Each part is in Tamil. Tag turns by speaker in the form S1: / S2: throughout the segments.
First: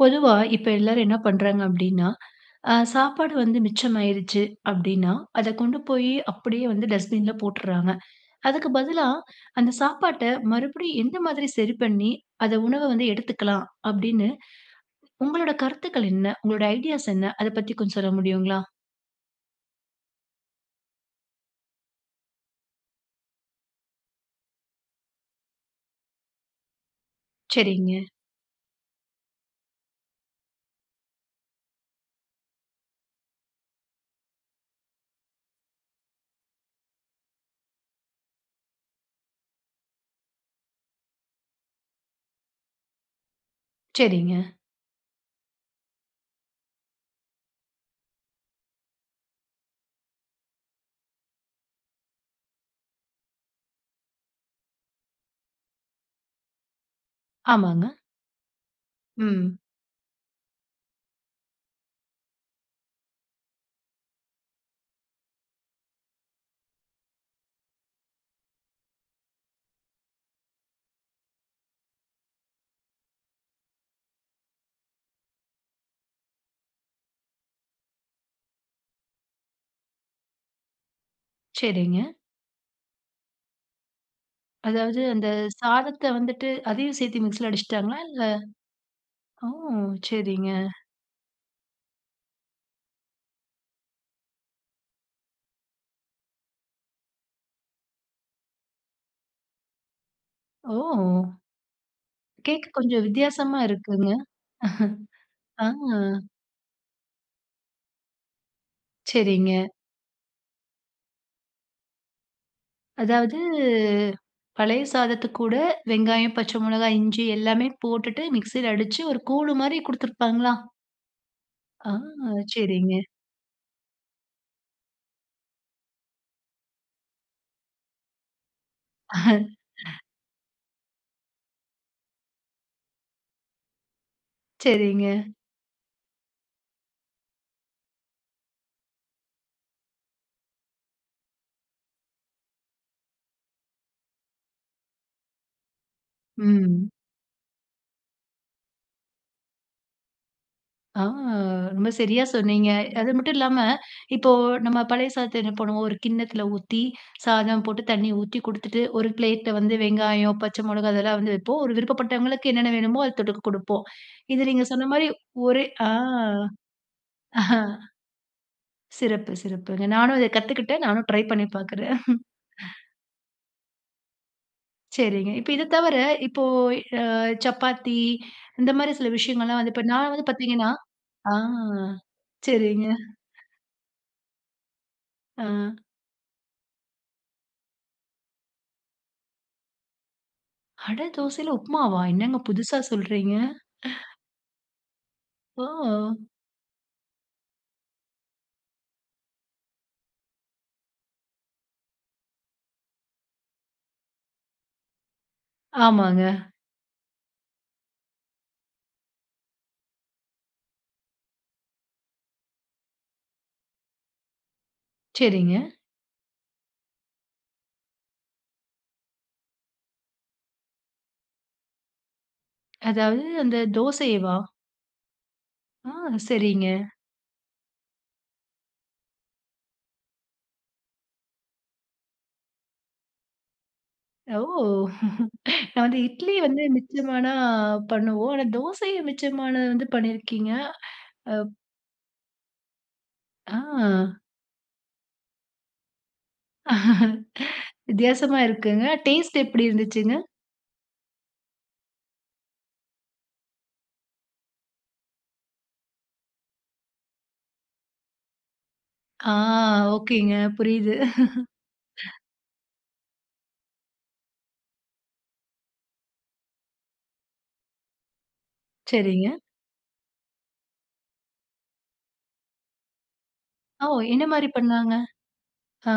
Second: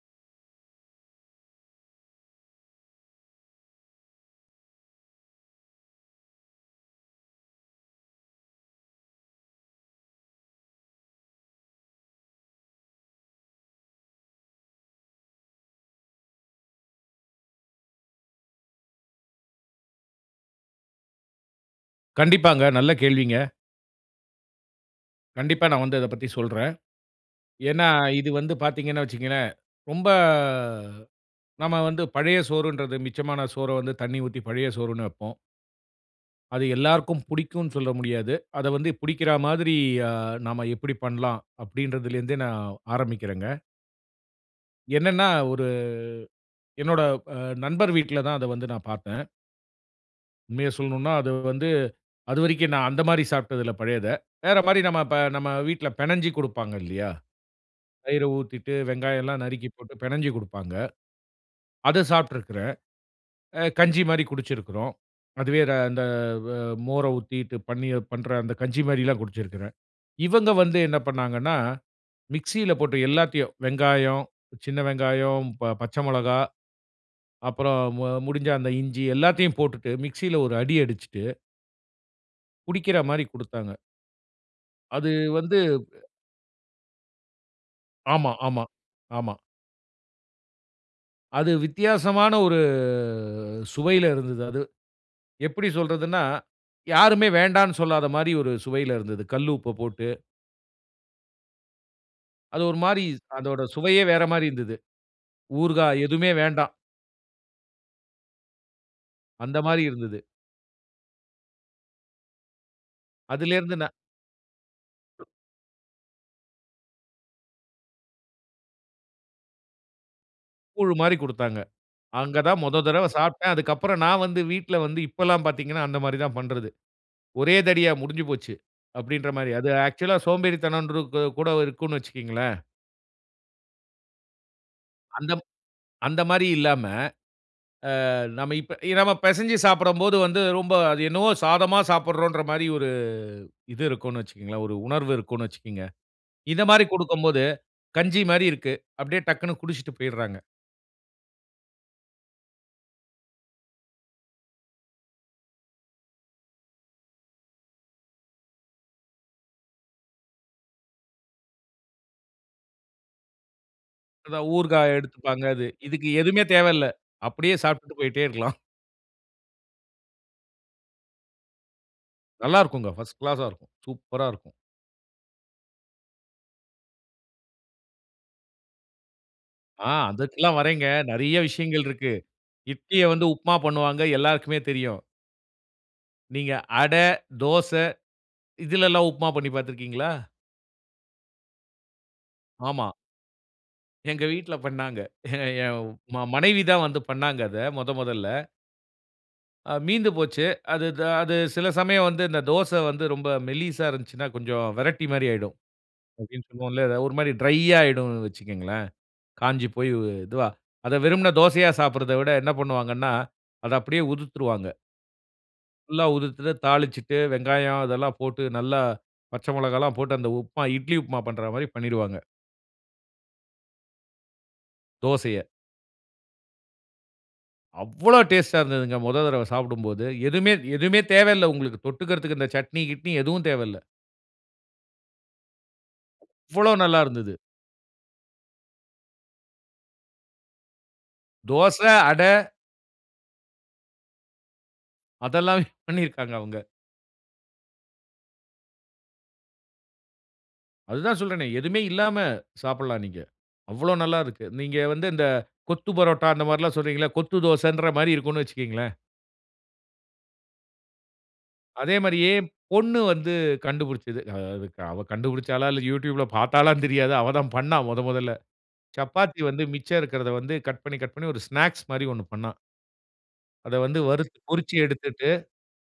S1: பொதுவா இப்போ எல்லாரும் என்ன பண்றாங்க அப்டின்னா, ஆ சாப்பாடு வந்து மிச்சமாயிருச்சு அப்டின்னா, அத கொண்டு போயி அப்டியே வந்து டஸ்ட்பின்ல போட்டுர்றாங்க. அதுக்கு பதிலா அந்த சாப்பாட்ட மறுபடியும் எந்த மாதிரி சரி பண்ணி, அத உணவ வந்து எடுத்துக்கலாம் அப்டின்னு, உங்களோட கருத்துக்கள் என்ன? உங்களோட ஐடியாஸ் என்ன? அதை பத்தி கொஞ்சம் சொல்ல முடியுங்களா.
S2: கண்டிப்பாங்க நல்ல கேள்விங்க! கண்டிப்பா நான் வந்து அதப் பத்தி சொல்றேன். ஏன்னா
S1: சரிங்க.
S2: இது வந்து பாத்தீங்கன்னு வச்சிக்கங்களேன், ரொம்ப நாம வந்து பழைய சோறுன்றது, மிச்சமான சோற வந்து தண்ணீ ஊத்தி பழைய சோறுன்னு வப்போம். அது எல்லாருக்கும் புடிக்குன்னு சொல்ல முடியாது. அத வந்து புடிக்கிறா மாதிரி அ நாம எப்புடி பண்ணலாம், அப்படின்றதுல இருந்தே, நான் ஆரம்பிக்கிறேன்ங்க.
S1: சரிங்க.
S2: என்னென்னா ஒரு என்னோட அ நண்பர் வீட்ல தான் அத வந்து நான் பார்த்தேன். உண்மைய சொல்ணுன்னா, அது வந்து அதுவரைக்கும், நான் அந்த மாதிரி சாப்ட்டதில்ல பழையத. வேற மாரி நம்ம இப்ப நம்ம வீட்ல பெனஞ்சி கொடுப்பாங்க இல்லையா,
S1: ஆமாங்க.
S2: தயிர ஊத்திட்டு, வெங்காயம் எல்லாம்
S1: ம்.
S2: நறுக்கி போட்டு பெனஞ்சி குடுப்பாங்க. அதை சாப்ட்ருக்குறேன். அ கஞ்சி மாரி குடிச்சிருக்கிறோம். அதுவே ர இந்த வ மோரை ஊத்திட்டு, பண்ணி பண்ற அந்த கஞ்சி மாரிலாம் குடிச்சிருக்கிறேன். இவங்க வந்து என்ன பண்ணாங்கன்னா மிக்ஸில போட்டு, எல்லாத்தையும், வெங்காயம், சின்ன வெங்காயம், ப பச்சை மொளகா, அப்பறம் மு முடிஞ்சா அந்த இஞ்சி எல்லாத்தையும் போட்டுட்டு மிக்ஸில ஒரு அடி அடிச்சிட்டு
S1: சரிங்க.
S2: குடிக்கிற மாரி குடுத்தாங்க.
S1: அதாவது
S2: அது
S1: அந்த
S2: வந்து. அ
S1: சாதத்த வந்துட்டு அதையும் சேத்து மிக்ஸில அடிச்ட்டாங்களா? இல்ல,
S2: ஆமா ஆமா ஆமா.
S1: ஓ! செரிங்க.
S2: அது வித்தியாசமான ஒரு, சுவைல இருந்தது, அது எப்படி சொல்றதுனா, யாருமே வேண்டான்னு சொல்லாத மாரி ஒரு சுவைல இருந்தது. கல்லு உப்பு போட்டு
S1: ஓ!
S2: அது
S1: கேக்க
S2: ஒரு
S1: கொஞ்சம்
S2: மாரி,
S1: வித்தியாசமா
S2: அதோட சுவையே
S1: இருக்குங்க.
S2: வேற மாரி இருந்தது. ஊறுகா
S1: ஆ.
S2: எதுவுமே வேண்டாம்.
S1: செரிங்க.
S2: அந்தமாரி இருந்தது.
S1: அதாவது,
S2: அதிலேருந்து நா
S1: பழைய சாதத்துக்கூட, வெங்காயம், பச்ச மொளகா, இஞ்சி எல்லாமே போட்டுட்டு மிக்ஸில அடிச்சு, ஒரு கூழு மாரி குடுத்துருப்பாங்களா?
S2: கூழு மாரி குடுத்தாங்க.
S1: ஆ!
S2: அங்க தான் மொத
S1: செரிங்க.
S2: தடவ சாப்ட்டேன். அதுக்கப்புறம், நான் வந்து வீட்டுல வந்து இப்பல்லாம் பாத்தீங்கன்னா, அந்த மாரி தான் பண்றது. "ஒரே தடவையா முடிஞ்சுபோச்சு." அப்படின்ற மாரி. அது ஆக்சுவல்லா சோம்பேறித்தன ன்று, கூ கூட இருக்கும்ன்னு வச்சுக்கங்களேன்.
S1: செரிங்க.
S2: அந்தம் அந்த மாரி இல்லாம, ஆ நாம இப்ப நாம பெசஞ்சு சாப்படும்போது வந்து, ரொம்ப அது என்னவோ சாதமா சாப்பிட்றோன்ற மாரி ஒரு இது இருக்கும்ன்னு வச்சுக்கோங்களேன். ஒரு உணர்வு இருக்குன்னு வச்சுக்கங்க. இத மாரி
S1: ம்.
S2: குடுக்கும்போது, கஞ்சி மாரி இருக்கு. அப்டியே டக்குன்னு குடிச்ட்டு போய்றாங்க.
S1: ஆ ரொம்ப சரியா சொன்னீங்க. அது மட்டும் இல்லாம இப்போ நம்ம பழைய சாதத்த என்ன பண்ணுவோம், 1 கிண்ணத்துல ஊத்தி சாதம் போட்டு தண்ணீ ஊத்தி குடுத்துட்டு, 1 பிளேட்ல வந்து வெங்காயம், பச்ச மொளகா, அதெல்லாம் வந்து வைப்போம். 1 விருப்பப்பட்டவங்களுக்கு என்னென்ன வேணுமோ, அத தொட்டுக்க குடுப்போம். இது
S2: அதான்
S1: நீங்க
S2: ஊறுகா
S1: சொன்ன மாரி
S2: எடுத்துப்பாங்க
S1: ஒரு
S2: இது.
S1: ஆ
S2: இதுக்கு எதுவுமே தேவல்ல.
S1: அஹ.
S2: அப்பிடியே சாப்பிட்டு போயிட்டே இருக்கலாம்
S1: சிறப்பு, சிறப்புங்க. நானும் அத கத்துக்கிட்டேன். நானும் ட்ரை பண்ணி பாக்கிறேன்
S2: நல்லா இருக்கும்க. ஃபர்ஸ்ட் கிளாஸ்ஸா இருக்கும். சூப்பரா இருக்கும்.
S1: சரிங்க. இப்ப இத தவர, இப்போ அ சப்பாத்தி இந்த மாரி சில விஷயங்கள்ல்லாம் வந்து இப்ப
S2: ஆ
S1: நான் வந்து
S2: அதுக்கெல்லாம்
S1: பாத்தீங்கன்னா
S2: வரேங்க.
S1: ஆ
S2: நெறைய விஷயங்கள் இருக்கு.
S1: சரிங்க
S2: இட்லிய வந்து உப்புமா பண்ணுவாங்க, எல்லாருக்குமே தெரியும்.
S1: ஆ.
S2: நீங்க அடை, தோச இதுலலாம் உப்புமா பண்ணி பாத்திருக்கீங்களா?
S1: அட தோசைல உப்மாவா என்னங்க புதுசா
S2: ஆமா.
S1: சொல்றீங்க
S2: எங்க வீட்ல பண்ணாங்க. எ எ
S1: ஓ!
S2: ம மனைவி தான் வந்து பண்ணாங்க அத, மொத மொதல்ல. அ மீந்து போச்சு. அது த அது சில சமயம் வந்து, அந்த தோச வந்து ரொம்ப மெல்லிசா இருந்துச்சுன்னா, கொஞ்சம் வரட்டிமாரி ஆயிடும்.
S1: ஆமாங்க.
S2: அப்பிடின்னு சொல்லுவோம்ல. எத 1 மாரி ட்ரையாயிடும்னு வச்சுக்கங்களேன். காஞ்சு போய் வ் இதுவா. அத வெறுமன தோசயா சாப்பிடுறத விட என்ன பண்ணுவாங்கன்னா, அத அப்பிடியே உதிர்த்துருவாங்க.
S1: சரிங்க.
S2: ஃபுல்லா உதிர்த்துட்டு தாளிச்சுட்டு வெங்காயம் இதெல்லாம் போட்டு, நல்லா பச்ச மிளகாய்லாம் போட்டு அந்த உப்புமா, இட்லி உப்புமா பண்றா மாரி பண்ணிடுவாங்க.
S1: அந்த தோசையவா?
S2: தோசைய.
S1: ஆ! சரிங்க.
S2: அவ்வளோ! டேஸ்ட் ஆ இருந்ததுங்க, முதல் தடவ சாப்பிடும்போது, எதுவுமே எதுவுமே தேவையில்ல, உங்களுக்கு தொட்டுக்குறதற்கு இந்த சட்னி கிட்னி எதுவும் தேவையில்ல.
S1: ஓ! நான் வந்து இட்லி வந்து
S2: அவ்ளோ
S1: மிச்சமான
S2: நல்லாருந்தது!
S1: பண்ணுவோம். ஆனா தோசைய மிச்சமானது வந்து பண்ணியிருக்கீங்க. அ.
S2: தோசை, அட.
S1: ஆ!
S2: அதெல்லா பண்ணிருக்காங்க அவுங்க
S1: வித்தியாசமா இருக்குங்க. டேஸ்ட் எப்பிடி இருந்துச்சுங்க?
S2: அதுதா சொல்றேனே. எதுவுமே இல்லாம சாப்புட்லாம் நீங்க. அவ்ளோ நல்லாருக்கு. நீங்க வந்து இந்த கொத்து பரோட்டா அந்தமாரிலாம் சொல்றீங்கள. கொத்து தோசைன்றமாரி இருக்குன்னு வச்சுக்கங்களேன்.
S1: ஆ, ஓகேங்க புரியுது
S2: அதே மாதிரியே பொண்ணு வந்து கண்டுபிடிச்சுது. அதுக் அவ கண்டுபிடிச்சாளா! இல்ல யூட்யூப் ல பார்த்தாளான்னு தெரியாது. அவ தான் பண்ணா மொத மொதல்ல.
S1: சரிங்க.
S2: சப்பாத்தி வந்து மிச்சம் இருக்குறத வந்து கட் பண்ணி, கட் பண்ணி 1 ஸ்நாக்ஸ் மாரி 1 பண்ணா. அத
S1: ஓ!
S2: வந்து
S1: என்ன
S2: வறுத்
S1: மாதிரி
S2: பொறிச்சு
S1: பண்லாங்க?
S2: எடுத்துட்டு.
S1: ஆ.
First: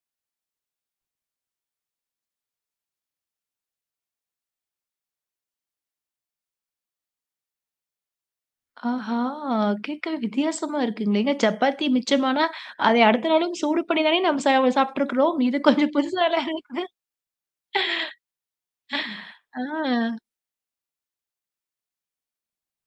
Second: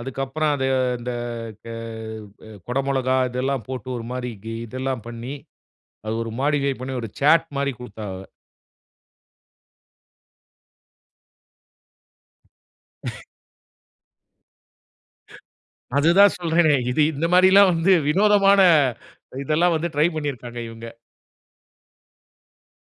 S2: அதுக்கப்பறம், அது அந்த க அ குட மொளகா, இதெல்லாம் போட்டு, ஒரு மாரி கி இதெல்லாம் பண்ணி, அது ஒரு மாடிஃபை பண்ணி ஒரு சாட் மாரி குடுத்தா அவ.
S1: ஆ! கேட்கவே வித்தியாசமா இருக்குங்களே. ஏங்க, சப்பாத்தி மிச்சமானா, அத அடுத்த நாளும் சூடு பண்ணி தானே நாம சா சாப்ட்டுருக்கிறோம். இது கொஞ்சம் புதுசால
S2: அதுதான் சொல்றேனே.
S1: இருக்குது!
S2: இது இந்த மாரில்லாம் வந்து வினோதமான
S1: ஆ.
S2: இதெல்லாம் வந்து, ட்ரை பண்ணிருக்காங்க இவுங்க.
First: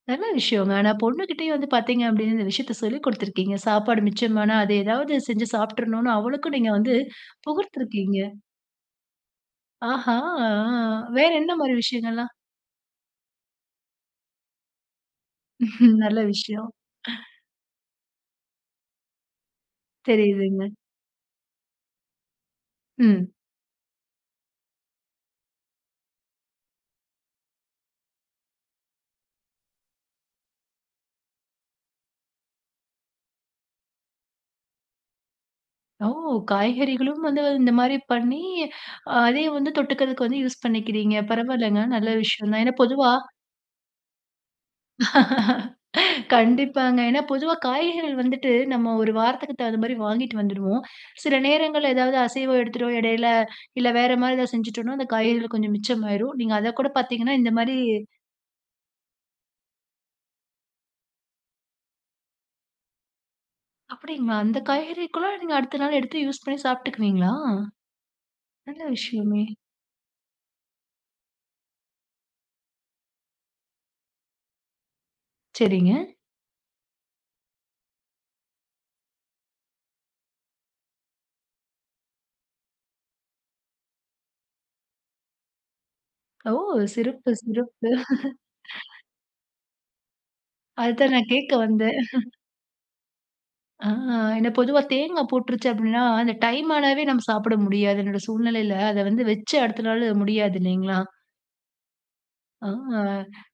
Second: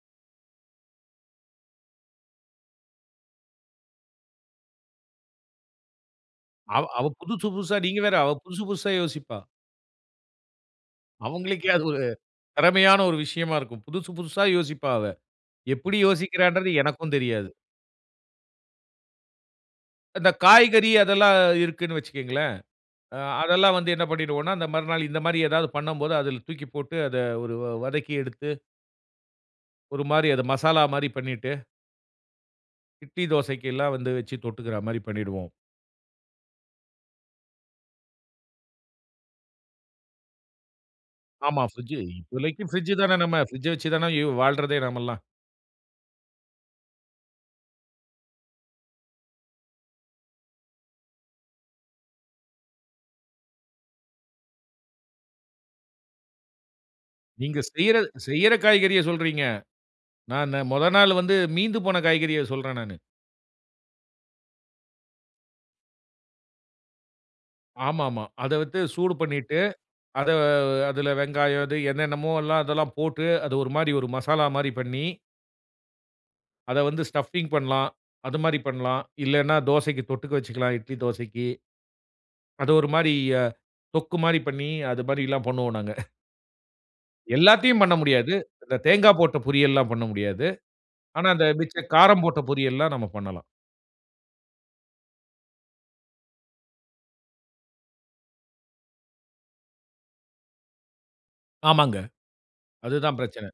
S1: நல்ல விஷயம்ங்க. ஆனா பொண்ணு கிட்டயும் வந்து பாத்தீங்க, அப்பிடீன்னு, இந்த விஷயத்த சொல்லி குடுத்திருக்கீங்க. சாப்பாடு மிச்சமானா, அது ஏதாவது செஞ்சு சாப்ட்றனுன்னு அவளுக்கும் நீங்க
S2: அவ
S1: வந்து
S2: அவ புதுசு புதுசா, நீங்க வேற,
S1: புகர்த்திருக்கீங்க.
S2: அவ புதுசு புதுசா யோசிப்பா.
S1: ஆஹா! அ, வேற என்ன
S2: அவங்களுக்கே,
S1: மாரி
S2: அது ஒரு
S1: விஷயங்கள்லாம்?
S2: திறமையான ஒரு விஷயமா இருக்கும். புதுசு புதுசா யோசிப்பா அவ. எப்பிடி
S1: நல்ல விஷயம்.
S2: யோசிக்கிறான்றது எனக்கும் தெரியாது. இந்த
S1: தெரியுதுங்க.
S2: காய்கறி, அதெல்லாம் இருக்குன்னு வச்சுக்கங்களேன். அ
S1: ம்.
S2: அதெல்லாம் வந்து என்ன பண்ணிடுவோன்னா, இந்த மறுநாள் இந்த மாரி ஏதாவது பண்ணம்போது, அதுல தூக்கி போட்டு, அத ஒரு வ வதக்கி எடுத்து ஒரு மாரி, அது மசாலா மாரி பண்ணிட்டு. இட்லி, தோசைக்கெல்லாம் வந்து வச்சு, தொட்டுக்கிறா மாரி பண்ணிடுவோம்.
S1: ஓ! காய்கறிகளும் வந்து, இந்த மாரி பண்ணி, அதையும் வந்து தொட்டுக்கிறதுக்கு வந்து யூஸ் பண்ணிக்கிறீங்க.
S2: ஆமா,
S1: பரவால்லங்க,
S2: ஃப்ரிட்ஜு
S1: நல்ல விஷயம் தான்.
S2: இப்போதைக்கு
S1: ஏன்னா
S2: ஃப்ரிட்ஜ்ஜி
S1: பொதுவா
S2: தானே நம்ம ஃப்ரிட்ஜ வச்சு தானே இவ் வாழ்றதே நம்மல்லாம்.
S1: கண்டிப்பாங்க. ஏன்னா, பொதுவா காய்கறிகள் வந்துட்டு, நாம ஒரு வாரத்துக்கு தகுந்த மாரி வாங்கிட்டு வந்துடுவோம். சில நேரங்கள்ல ஏதாவது அசைவம் எடுத்துட்டோம் இடைல, இல்ல வேற மாரி ஏதாவது செஞ்சுட்டோன்னா, அந்த காய்கறிகள் கொஞ்சம் மிச்சமாயிரும். நீங்க அத கூட பாத்தீங்கன்னா இந்த
S2: நீங்க
S1: மாரி
S2: செய்ற செய்யற காய்கறிய சொல்றீங்க. நான், இன்ன மொத நாள் வந்து, மீந்து போன காய்கறிய சொல்றேன் நானு.
S1: அப்பிடிங்களா! அந்த காய்கறிக்கெல்லாம் அடுத்த நாள் எடுத்து யூஸ் பண்ணி சாப்பிட்டுக்குவீங்களா?
S2: ஆமா, ஆமா அத வச்சு
S1: நல்ல
S2: சூடு
S1: விஷயமே!
S2: பண்ணிட்டு, அத அதுல வெங்காயம், இது என்னென்னமோல்லாம் அதெல்லாம் போட்டு அது 1 மாரி 1 மசாலா மாரி பண்ணி
S1: சரிங்க.
S2: அத வந்து ஸ்டப்பிங் பண்லாம். அது மாரி பண்லாம். இல்லன்னா தோசைக்கு தொட்டுக்க வச்சுக்கலாம். இட்லி தோசைக்கி. அது 1 மாரி அ தொக்கு மாரி பண்ணி, அது மாரிலாம் பண்ணுவோம் நாங்க
S1: ஓ! சிறப்பு,
S2: எல்லாத்தையும்
S1: சிறப்பு.
S2: பண்ண முடியாது. அந்த தேங்கா போட்ட பொரியல்லாம் பண்ண முடியாது.
S1: அதுதான்
S2: ஆனா,
S1: நான்
S2: அந்த
S1: கேட்க
S2: மிச்ச
S1: வந்தேன்
S2: காரம் போட்ட பொரியல்லாம் நம்ம பண்ணலாம்.
S1: ஆ ஏன்னா பொதுவா தேங்கா போட்டுருச்சு அப்பிடின்னா, அந்த டைம் ஆனாவே நம்ம சாப்பிட முடியாது. என்னோட சூழ்நிலையில அத வந்து வச்சு அடுத்த நாள் முடியாது இல்லேங்களா?
S2: ஆமாங்க.
S1: ஆ,
S2: அதுதான் பிரச்சன.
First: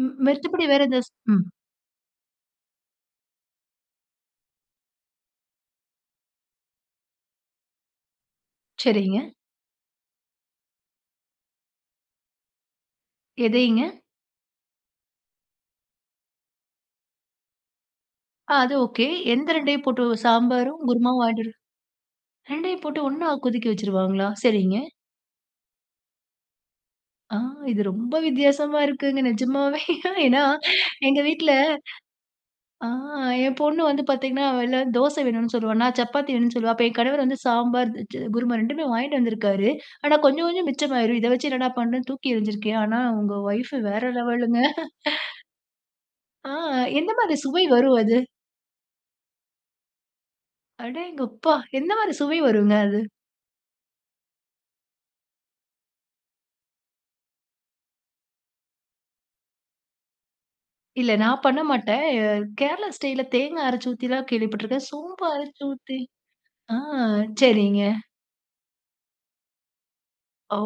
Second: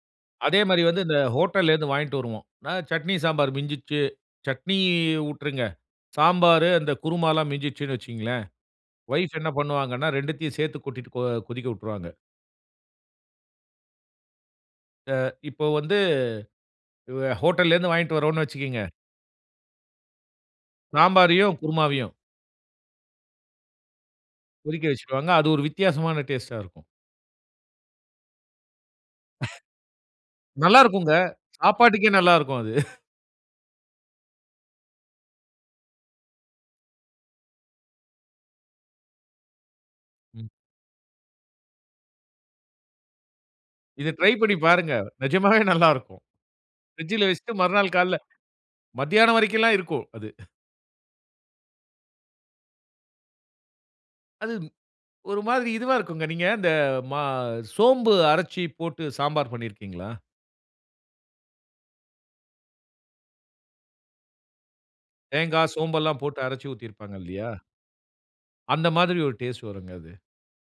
S1: ம்.
S2: அதே
S1: மத்தபடி
S2: மாரி
S1: வேற
S2: வந்து
S1: எதாச்
S2: இந்த
S1: ம்.
S2: ஹோட்டல்ல இருந்து வாங்கிட்டு வருவோம். அ சட்னி, சாம்பார் மிஞ்சிருச்சு, சட்னி விட்டுருங்க, சாம்பாரு அந்த குருமாலாம் மிஞ்சிச்சுன்னு வச்சுக்கங்களேன்,
S1: சரிங்க.
S2: வைஃப் என்ன பண்ணுவாங்கன்னா 2 த்தையும் சேர்த்து கொட்டிட்டு போ கொதிக்க விட்டுருவாங்க.
S1: எதைங்க?
S2: அ இப்ப வந்து இவ ஹோட்டல்ல இருந்து வாங்கிட்டு வரோன்னு
S1: ஆ அது
S2: வச்சுக்கங்க.
S1: ஓகே. எந்த 2 டையும் போட்டு சாம்பாரும் குருமாவும் வாங்கிடு
S2: சாம்பாரையும், குருமாவையும்.
S1: ரெண்டையும் போட்டு 1 னா கொதிக்க வச்சுருவாங்களா? சரிங்க.
S2: கொதிக்க வச்சிருவாங்க. அது 1 வித்தியாசமான டேஸ்டா இருக்கும்.
S1: ஆ. இது ரொம்ப வித்தியாசமா இருக்குங் நிஜமாவே. ஏன்னா,
S2: நல்லா இருக்கும்ங்க.
S1: எங்க வீட்டுல
S2: சாப்பாட்டுக்கே நல்ல இருக்கும் அது.
S1: அ என் பொண்ணு வந்து பாத்தீங்கன்னா, வெ தோசை வேணும்னு சொல்லுவா, நான் சப்பாத்தி வேணும்னு சொல்லுவேன். அப்போ என் கணவர் வந்து சாம்பார் எ சு குருமா ரெண்டுமே வாங்கிட்டு வந்திருக்காரு. ஆனா, கொஞ்சம்
S2: ம்.
S1: கொஞ்சம் மிச்சமாகிடும். இத வச்சு என்னடா பண்ணுறன்னு தூக்கி எரிஞ்சிருக்றேன். ஆனா, உங்க ஒய்ஃப் வேற
S2: இத ட்ரை பண்ணி
S1: லெவலுங்க.
S2: பாருங்க. நிஜமாகவே நல்ல இருக்கும்.
S1: அ. எந்த
S2: பிரிட்ஜ்யில
S1: மாரி
S2: வைச்சிட்டு
S1: சுவை
S2: மறுநாள்
S1: வரும் அது?
S2: காலையில மதியானம் வரைக்கும் எல்லாம் இருக்கும் அது.
S1: அடேங்கப்பா! எந்த மாரி சுவை வருங்க அது?
S2: அது ஒரு மாரி இதுவா இருக்கும். நீங்க இந்த ம சோம்பு அரைச்சு போட்டு சாம்பார் பண்ணியிருக்கிறீங்களா?
S1: இல்ல, நான் பண்ண மாட்டேன் அ கேரளா ஸ்டைல்ல தேங்காய் அரைச்சு ஊத்தி கேள்விப்பட்டுருக்கேன், சோம்பு அரைச்சு
S2: தேங்காய், சோம்பு
S1: ஊத்தி.
S2: எல்லாம் போட்டு அரைத்து
S1: ஆ
S2: ஊத்தியிருப்பாங்க இல்லயா?
S1: சரிங்க.
S2: அந்த மாரி ஒரு டேஸ்ட் வருங்க அது.
S1: ஓ!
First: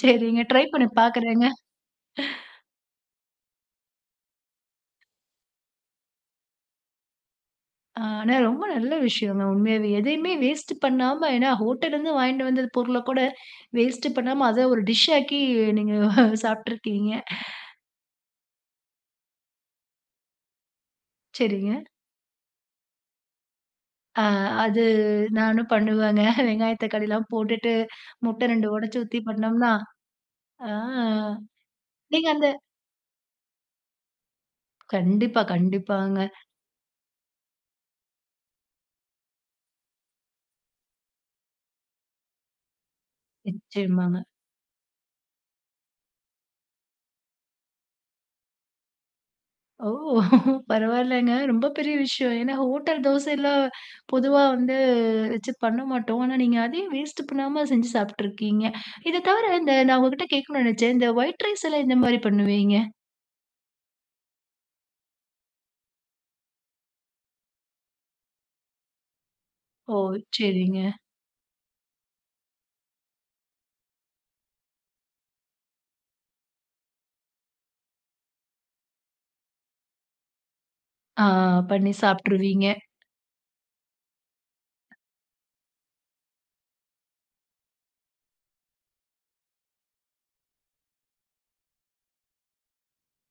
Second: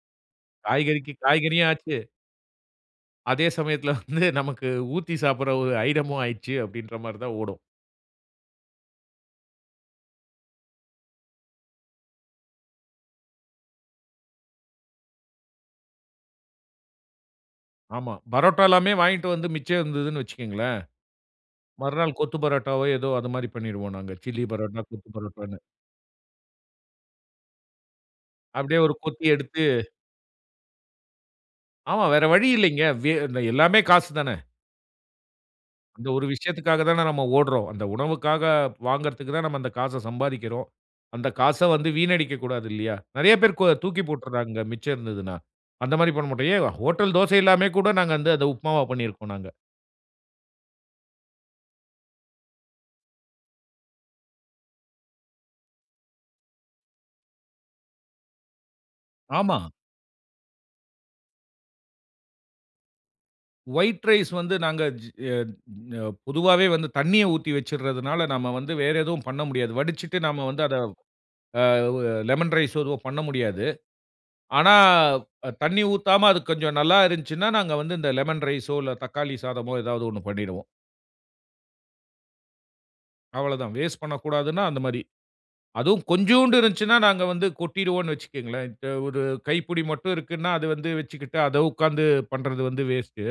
S1: சரிங்க. ட்ரை பண்ணி
S2: காய்கறிக்கு
S1: பாக்குறேங்க.
S2: காய்கறியும் ஆச்சு. அதே சமயத்துல வந்து நமக்கு ஊத்தி சாப்புடுற ஒரு ஐட்டமும் ஆயிட்டுச்சி, அப்படிங்குற மாரி தான் ஓடும்.
S1: ஆனா, ரொம்ப நல்ல விஷயங்க உண்மையாவே. எதையுமே வேஸ்ட் பண்ணாம ஏன்னா, ஹோட்டல்ல இருந்து வாங்கிட்டு வந்த பொருள்ல கூட வேஸ்ட் பண்ணாம, அத ஒரு டிஷ் ஆக்கி நீங்க சாப்புட்டுருக்கீங்க.
S2: ஆமா. பரோட்டா எல்லாமே வாங்கிட்டு வந்து மிச்சம் இருந்துச்சினு வைச்சிக்கோங்களேன்.
S1: சரிங்க.
S2: மறுநாள் கொத்து பரோட்டாவோ, ஏதோ அது மாரி பண்ணிடுவோம் நாங்க
S1: அ
S2: சில்லி
S1: அது
S2: பரோட்டா, கொத்து பரோட்டான்னு.
S1: நானும் பண்ணுவேங்க. வெங்காயம், தக்காளி எல்லாம் போட்டுட்டு, முட்டை ரெண்டு
S2: அப்படியே ஒரு
S1: உடைச்சி ஊத்தி
S2: கொத்தி எடுத்து.
S1: பண்ணோம்னா அ.
S2: ஆமா, வேற
S1: நீங்க அந்த
S2: வழி இல்லங்க. வே எல்லாமே காசு தான.
S1: கண்டிப்பா,
S2: அந்த
S1: கண்டிப்பாங்க.
S2: 1 விஷயத்துக்காக தான நம்ம ஓடுறோம். அந்த உணவுக்காக வாங்குறதுக்கு தான் நம்ம அந்த காச சம்பாரிக்கிறோம். அந்த காச வந்து வீணடிக்கக்கூடாது இல்லியா? நெறைய பேர் கோ அத தூக்கி
S1: நிச்சயமாங்க.
S2: போட்டுறாங்க, மிச்சம் இருந்ததுனா. அந்த மாரி பண்ண மாட்டோம். ஏன், ஹோட்டல் தோசை எல்லாமே கூட, நாங்க வந்து அத உப்புமாவா பண்ணியிருக்கிறோம் நாங்க.
S1: ஓ! பரவாயில்லைங்க ரொம்ப பெரிய விஷயம். ஏன்னா, ஹோட்டல் தோசை எல்லாம் பொதுவா வந்து வச்சு பண்ண மாட்டோம். ஆனா, நீங்க அதையும் வேஸ்ட் பண்ணாம செஞ்சி சாப்ட்டுருக்கீங்க இத தவிர,
S2: ஆமா.
S1: இந்த நான் உங்கக்கிட்ட கேக்கணுனு நெனச்சேன், இந்த ஒயிட் ரைஸ் எல்லாம் எந்த மாதிரி பண்ணுவீங்க?
S2: ஒயிட் ரைஸ் வந்து நாங்க ஜி அ பொதுவாவே வந்து தண்ணீய ஊத்தி வச்சிடுறதுனால, நாம வந்து வேற எதுவும் பண்ண முடியாது.
S1: ஓ!
S2: வடிச்சிட்டு நாம வந்து அத
S1: சரிங்க.
S2: அ ஒ எ லெமன் ரைஸ் எதுவும் பண்ண முடியாது. ஆனா, அ தண்ணீ ஊத்தாம அது கொஞ்சம் நல்லா இருந்துச்சுன்னா, நாங்க வந்து இந்த லெமன் ரைஸ்ஸோ இல்ல தக்காளி சாதமோ ஏதாவது 1 பண்ணிடுவோம்.
S1: ஆ, பண்ணி சாப்ட்டுருவீங்க.
S2: அவ்வளதான், வேஸ்ட் பண்ணக்கூடாதுன்னா அந்தமாரி. அதுவும் கொஞ்சூண்டு இருந்துச்சுன்னா, நாங்க வந்து கொட்டிடுவோண்ணு வச்சுகங்களேன். இத்த 1 கைப்புடி மட்டும் இருக்குன்னா, அத வந்து வச்சிக்கிட்டு, அத உக்காந்து பண்றது வந்து வேஸ்ட்டு.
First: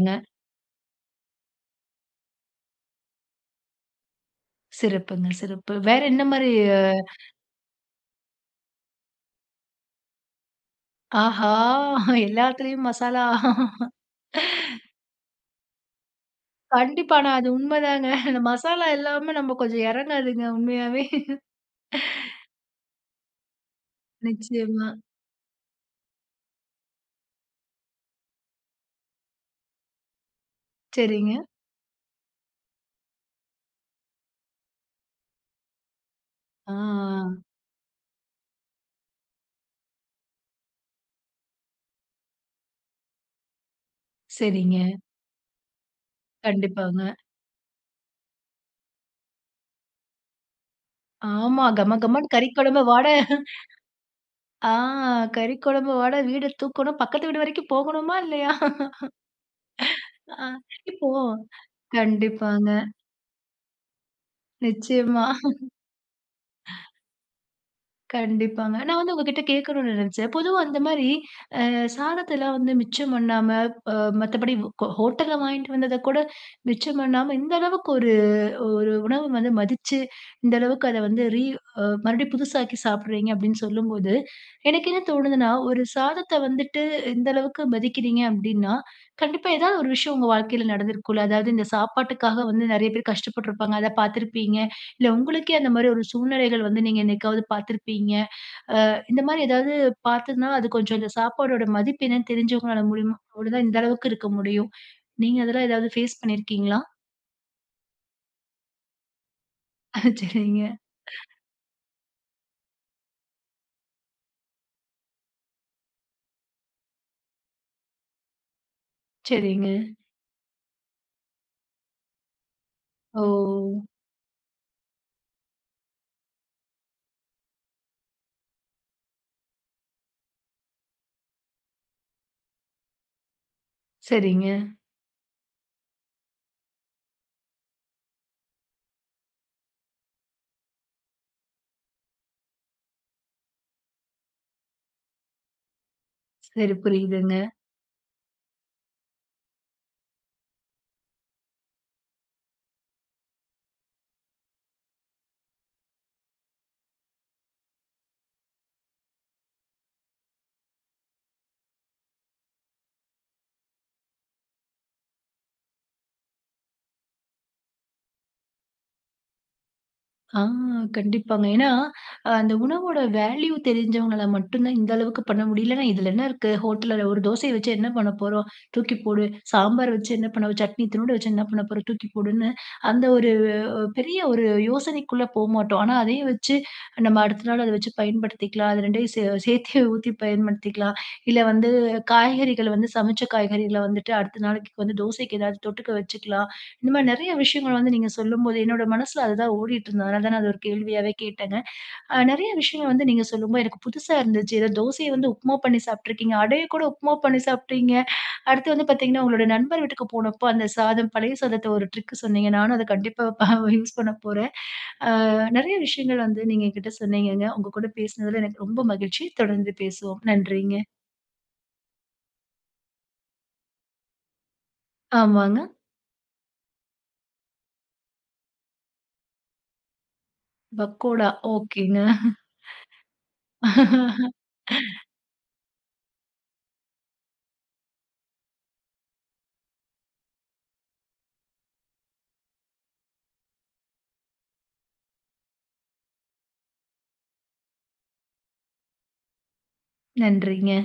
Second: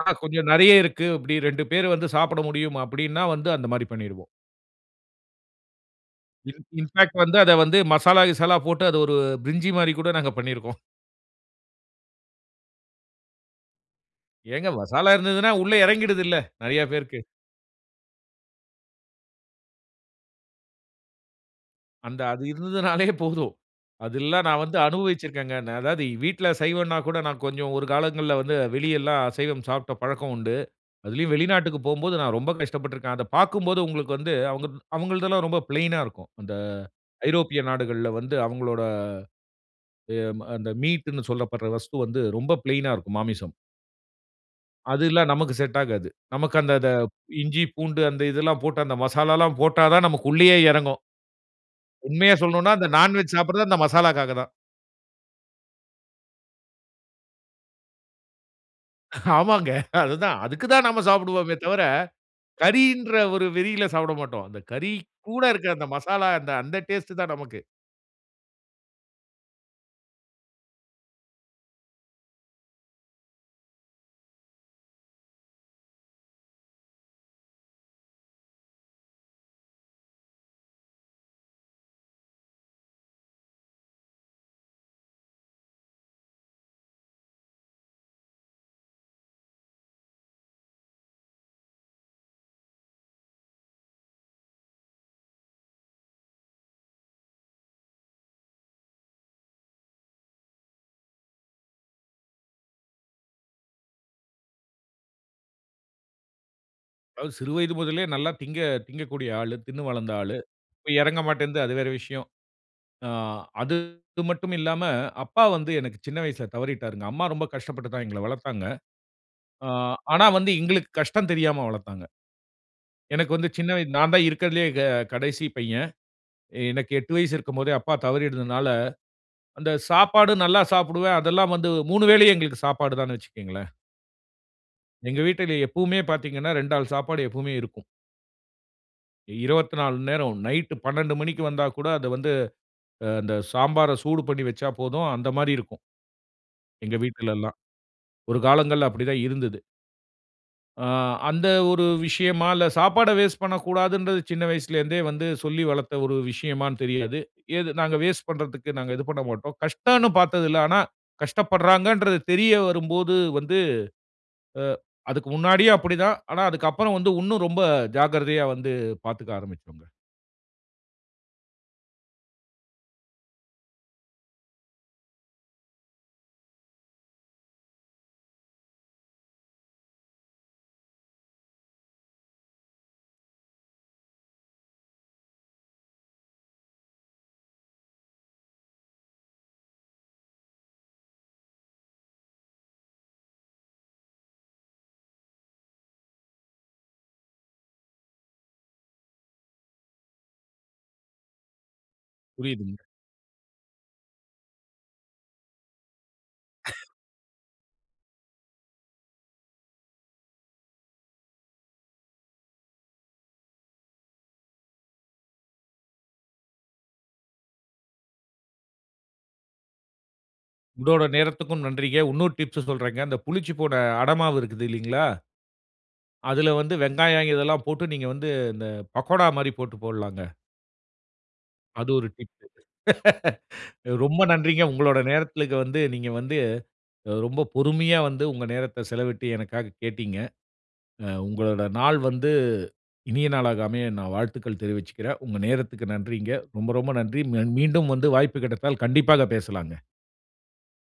S2: ஆனா கொஞ்சம் நெறைய இருக்கு. அப்பிடி 2 பேரு வந்து சாப்பிட முடியும் அப்பிடின்னா, வந்து அந்தமாரி பண்ணிருவோம்.
S1: சிறப்புங்க. சிறப்பு வேற என்னமாரி?
S2: இன் இன்ஃபாக்ட் வந்து அத வந்து மசாலா, கிசாலா போட்டு அத 1 பிரிஞ்சிமாரி கூட நாங்க பண்ணியிருக்கோம்.
S1: ஆஹா! எல்லாத்துலயும் மசாலா
S2: ஏங்க மசாலா இருந்ததுனா, உள்ளே இறங்கிடுதுல்ல. நிறைய
S1: கண்டிப்பா.
S2: பேருக்கு.
S1: ஆனா, அது உண்மைதாங்க. அந்த மசாலா இல்லாம நம்ம கொஞ்சம் இறங்காதுங்க உண்மையாவே
S2: அந்த அது இருந்ததுனாலே போதும் அதெல்லா நான் வந்து
S1: நிச்சயமா.
S2: அனுபவிச்சுருக்கேங்க. ந அதாவது வீட்டில சைவம்னா கூட நான் கொஞ்சம் 1 காலங்கள்ல வந்து வெளி எல்லாம் அசைவம் சாப்பிட்ட பழக்கம் உண்டு. அதிலேயும்
S1: சரிங்க.
S2: வெளிநாட்டுக்கு போம்போது நான் ரொம்ப கஷ்டப்பட்டு இருக்கேன். அத பார்க்கும்போது உங்களுக்கு வந்து, அவுங்க அவுங்களதெல்லாம் ரொம்ப ஃப்ளெயினா இருக்கும். அந்த
S1: ஆ, ஆ.
S2: ஐரோப்பிய நாடுகள்ல வந்து அவுங்களோட எ அந்த மீட்ன்னு சொல்லப்படுற வஸ்து வந்து ரொம்ப ப்ளைனா இருக்கும். மாமிசம்.
S1: சரிங்க.
S2: அது எல்லா நமக்கு செட் ஆகாது. நமக்கு அந்த அத
S1: கண்டிப்பாங்க.
S2: இஞ்சி, பூண்டு அந்த இதெல்லாம் போட்டு அந்த மசாலாலாம் போட்டாதான் நமக்கு உள்ளேயே இறங்கும்.
S1: ஆமா, கமகமன்னு
S2: உண்மையா சொல்லணுனா
S1: கறிக்குழம்பு
S2: அந்த
S1: வாட
S2: நான்வெஜ் சாப்புடுறது அந்த மசாலாக்காக தான்.
S1: ஆ! கறிக்குழம்பு வாட வீடு தூக்கணும். பக்கத்து வீடு வரைக்கும் போகணுமா? இல்லையா?
S2: அ ஆமாங்க. அது தான்
S1: ஆ,
S2: அதுக்கு தான் நாம
S1: இப்போ,
S2: சாப்புடுவோமே தவிர,
S1: கண்டிப்பாங்க.
S2: கறின்ற 1 வெறில சாப்பிட மாட்டோம். அந்த கறி
S1: நிச்சயமா
S2: கூட இருக்குற, அந்த மசாலா அந்த டேஸ்ட்டு தான் நமக்கு.
S1: கண்டிப்பாங்க. நான் வந்து உங்ககிட்ட கேட்கணும்னு நினைச்சேன். பொதுவா அந்தமாரி, அ சாதத்தெல்லாம் வந்து மிச்சம் பண்ணாம, அ மத்தபடி ஹோ ஹோட்டல்ல வாங்கிட்டு வந்தத கூட மிச்சம் பண்ணாம, இந்த அளவுக்கு 1, 1 உணவ வந்து மதிச்சு, இந்த அளவுக்கு அத வந்து, ரீ அ மறுபடியும் புதுசாக்கி சாப்பிடுறீங்க, அப்பிடின்னு சொல்லும்போது எனக்கு என்ன தோணுதுன்னா, 1 சாதத்த வந்துட்டு, இந்த அளவுக்கு மதிக்கிறீங்க, அப்பிடீன்னா கண்டிப்பா, ஏதாவது 1 விஷயம், உங்க வாழ்க்கையில நடந்திருக்கும்ல. அதாவது, இந்த சாப்பாட்டுக்காக வந்து, நிறைய பேர் கஷ்டப்பட்டுருப்பாங்க. அத பார்த்திருப்பீங்க, இல்ல உங்களுக்கே அந்தமாரி 1 சூழ்நிலைகள் வந்து, நீங்க என்னைக்காவது பார்த்திருப்பீங்க அ இந்தமாரி ஏதாவது பார்த்திருந்தாலும், அது கொஞ்சம் இந்த சாப்பாடோட மதிப்பு என்னன்னு தெரிஞ்சவங்கனால மூலியமா அப்பிடிதான் இந்த அளவுக்கு இருக்க முடியும் நீங்க அதெல்லாம் ஏதாவது ஃபேஸ் பண்ணியிருக்கீங்களா?
S2: அதாவது சிறு வயது முதலே நல்லா திங்க திங்கக்கூடிய ஆளு. தின்னு
S1: அ
S2: வளந்த ஆளு.
S1: சரிங்க
S2: இப்ப இறங்க மாட்டேன்து. அது வேற விஷயம். ஆ அது மட்டும் இல்லாம, அப்பா வந்து எனக்கு சின்ன வயசுல தவறிட்டாருங்க. அம்மா ரொம்ப கஷ்டப்பட்டு தான் எங்கள வளர்த்தாங்க.
S1: சரிங்க.
S2: ஆ ஆனா வந்து எங்களுக்கு கஷ்டம் தெரியாம வளர்த்தாங்க. எனக்கு வந்து சின்ன
S1: ஓ!
S2: வய நான் தான் இருக்கிறதிலயே க கடைசி பையன். எனக்கு 8 வயசு இருக்கும் போதே அப்பா தவறிட்டதுனால, அந்த சாப்பாடு நல்லா சாப்புடுவேன். அதெல்லாம் வந்து, 3 வேளையும் எங்களுக்கு சாப்பாடு தான்னு வச்சுக்கங்களேன்.
S1: சரிங்க.
S2: எங்க வீட்டிலே எப்பவுமே பார்த்தீங்கன்னா, 2 ஆள் சாப்பாடு எப்பவுமே இருக்கும். 24 மண் நேரம், நைட்டு 12 மணிக்கு வந்தா கூட அத வந்து ஆ அந்த சாம்பார சூடு பண்ணி வச்சா போதும். அந்த மாரி இருக்கும்.
S1: சரி,
S2: எங்க
S1: புரியுதுங்க.
S2: வீட்டுலலாம். ஒரு காலங்கள்ல அப்படி தான் இருந்தது. ஆ, அந்த ஒரு விஷயமா இல்ல சாப்பாட வேஸ்ட் பண்ணக்கூடாதுன்றது, சின்ன வயசுலருந்தே வந்து சொல்லி வளத்த ஒரு விஷயமான்னு தெரியாது. இது நாங்க வேஸ்ட் பண்றதுக்கு நாங்க இது பண்ணமாட்டோம். கஷ்டன்னு பாத்ததில்ல. ஆனா, கஷ்டப்படுறாங்கன்றது தெரிய வரும்போது வந்து அ அதுக்கு முன்னாடியும் அப்படி தான். ஆனா அதுக்கப்பறம் வந்து, உன்னும் ரொம்ப ஜாக்கிரதையா வந்து, பாத்துக்க ஆரம்பிச்சோங்க.
S1: ஆ, கண்டிப்பாங்க. ஏன்னா அ, அந்த உணவோட வேல்யூ தெரிஞ்சவங்கள மட்டும் தான் இந்த அளவுக்கு பண்ண முடியும். இல்லன்னா, இதுல என்ன இருக்கு? ஹோட்டல்ல உள்ள ஒரு தோசைய வச்சு என்ன பண்ண போறோம்? தூக்கி போடு. சாம்பார் வச்சு என்ன பண்ண, சட்னி இத்துனூன்டு வச்சு என்ன பண்ண போறோம்? தூக்கி போடுன்னு, அந்த ஒரு ஓ பெரிய ஒரு யோசனைக்குள்ள போமாட்டோம். ஆனா அதையே வச்சி, நம்ம அடுத்த நாள் அத வச்சு பயன்படுத்திக்கலாம், அது 2யும் சே சேத்தே ஊத்தி பயன்படுத்திக்கலாம். இல்ல வந்து, காய்கறிகள வந்து, சமச்ச காய்கறிகள வந்துட்டு, அடுத்த நாளைக்கு வந்து, தோசைக்கு ஏதாவது தொட்டுக்க வச்சுக்கலாம். இந்த மாரி நெறைய விஷயங்கள வந்து நீங்க சொல்லும்போது, என்னோட மனசுல அதுதான் ஓடிட்டு இருந்தது. அதனால தான் நான் அத ஒரு கேள்வியாவே கேட்டங்க. அ, நெறைய
S2: புரியுதுங்க.
S1: விஷயங்கள் வந்து நீங்க சொல்லும்போது, எனக்கு புதுசா இருந்துச்சு. ஏதோ தோசைய வந்து, உப்மா பண்ணி சாப்பிட்டுருக்கீங்க. அடைய கூட உப்மா பண்ணி சாப்ட்டீங்க. அடுத்து வந்து பாத்தீங்கன்னா, உங்களோட நண்பர் வீட்டுக்கு போனப்போ, அந்த சாதம், பழைய சாதத்த ஒரு ட்ரிக்கு சொன்னீங்க. நானும் அத கண்டிப்பா பா அ யூஸ் பண்ணப்போறேன். ஆ, நெறைய விஷயங்கள் வந்து, நீங்க என்கிட்ட சொன்னீங்கங்க. உங்கக்கூட பேசுனதுல எனக்கு ரொம்ப மகிழ்ச்சி. தொடர்ந்து பேசுவோம். நன்றிங்க.
S2: உங்களோட நேரத்துக்கும் நன்றிங்க. உன்னொரு டிப்ஸ்சு சொல்றேங்க. அந்த புளிச்சு போன, அடமாவு இருக்குதில்லைங்களா
S1: ஆமாங்க.
S2: அதுல வந்து வெங்காயம் இதெல்லாம் போட்டு, நீங்க வந்து இந்த, பக்கோடா மாரி போட்டு போடலாங்க.
S1: பக்கோடா,
S2: அது
S1: ஓகேங்க.
S2: ஒரு டிப்பு. ரொம்ப நன்றிங்க. உங்களோட நேரத்துல இங்க வந்து நீங்க வந்து அ ரொம்ப பொறுமையா வந்து, உங்க நேரத்த செலவிட்டு எனக்காக கேட்டீங்க. அ உங்களோட நாள் வந்து, இனிய நாளாக அமைய, நான் வாழ்த்துக்கள் தெரிவிச்சுக்குறேன். உங்க நேரத்துக்கு நன்றிங்க. ரொம்ப, ரொம்ப நன்றி! ம்ம மீண்டும் வந்து வாய்ப்பு கிடைத்தால் கண்டிப்பாக பேசலாங்க.
S1: நன்றிங்க.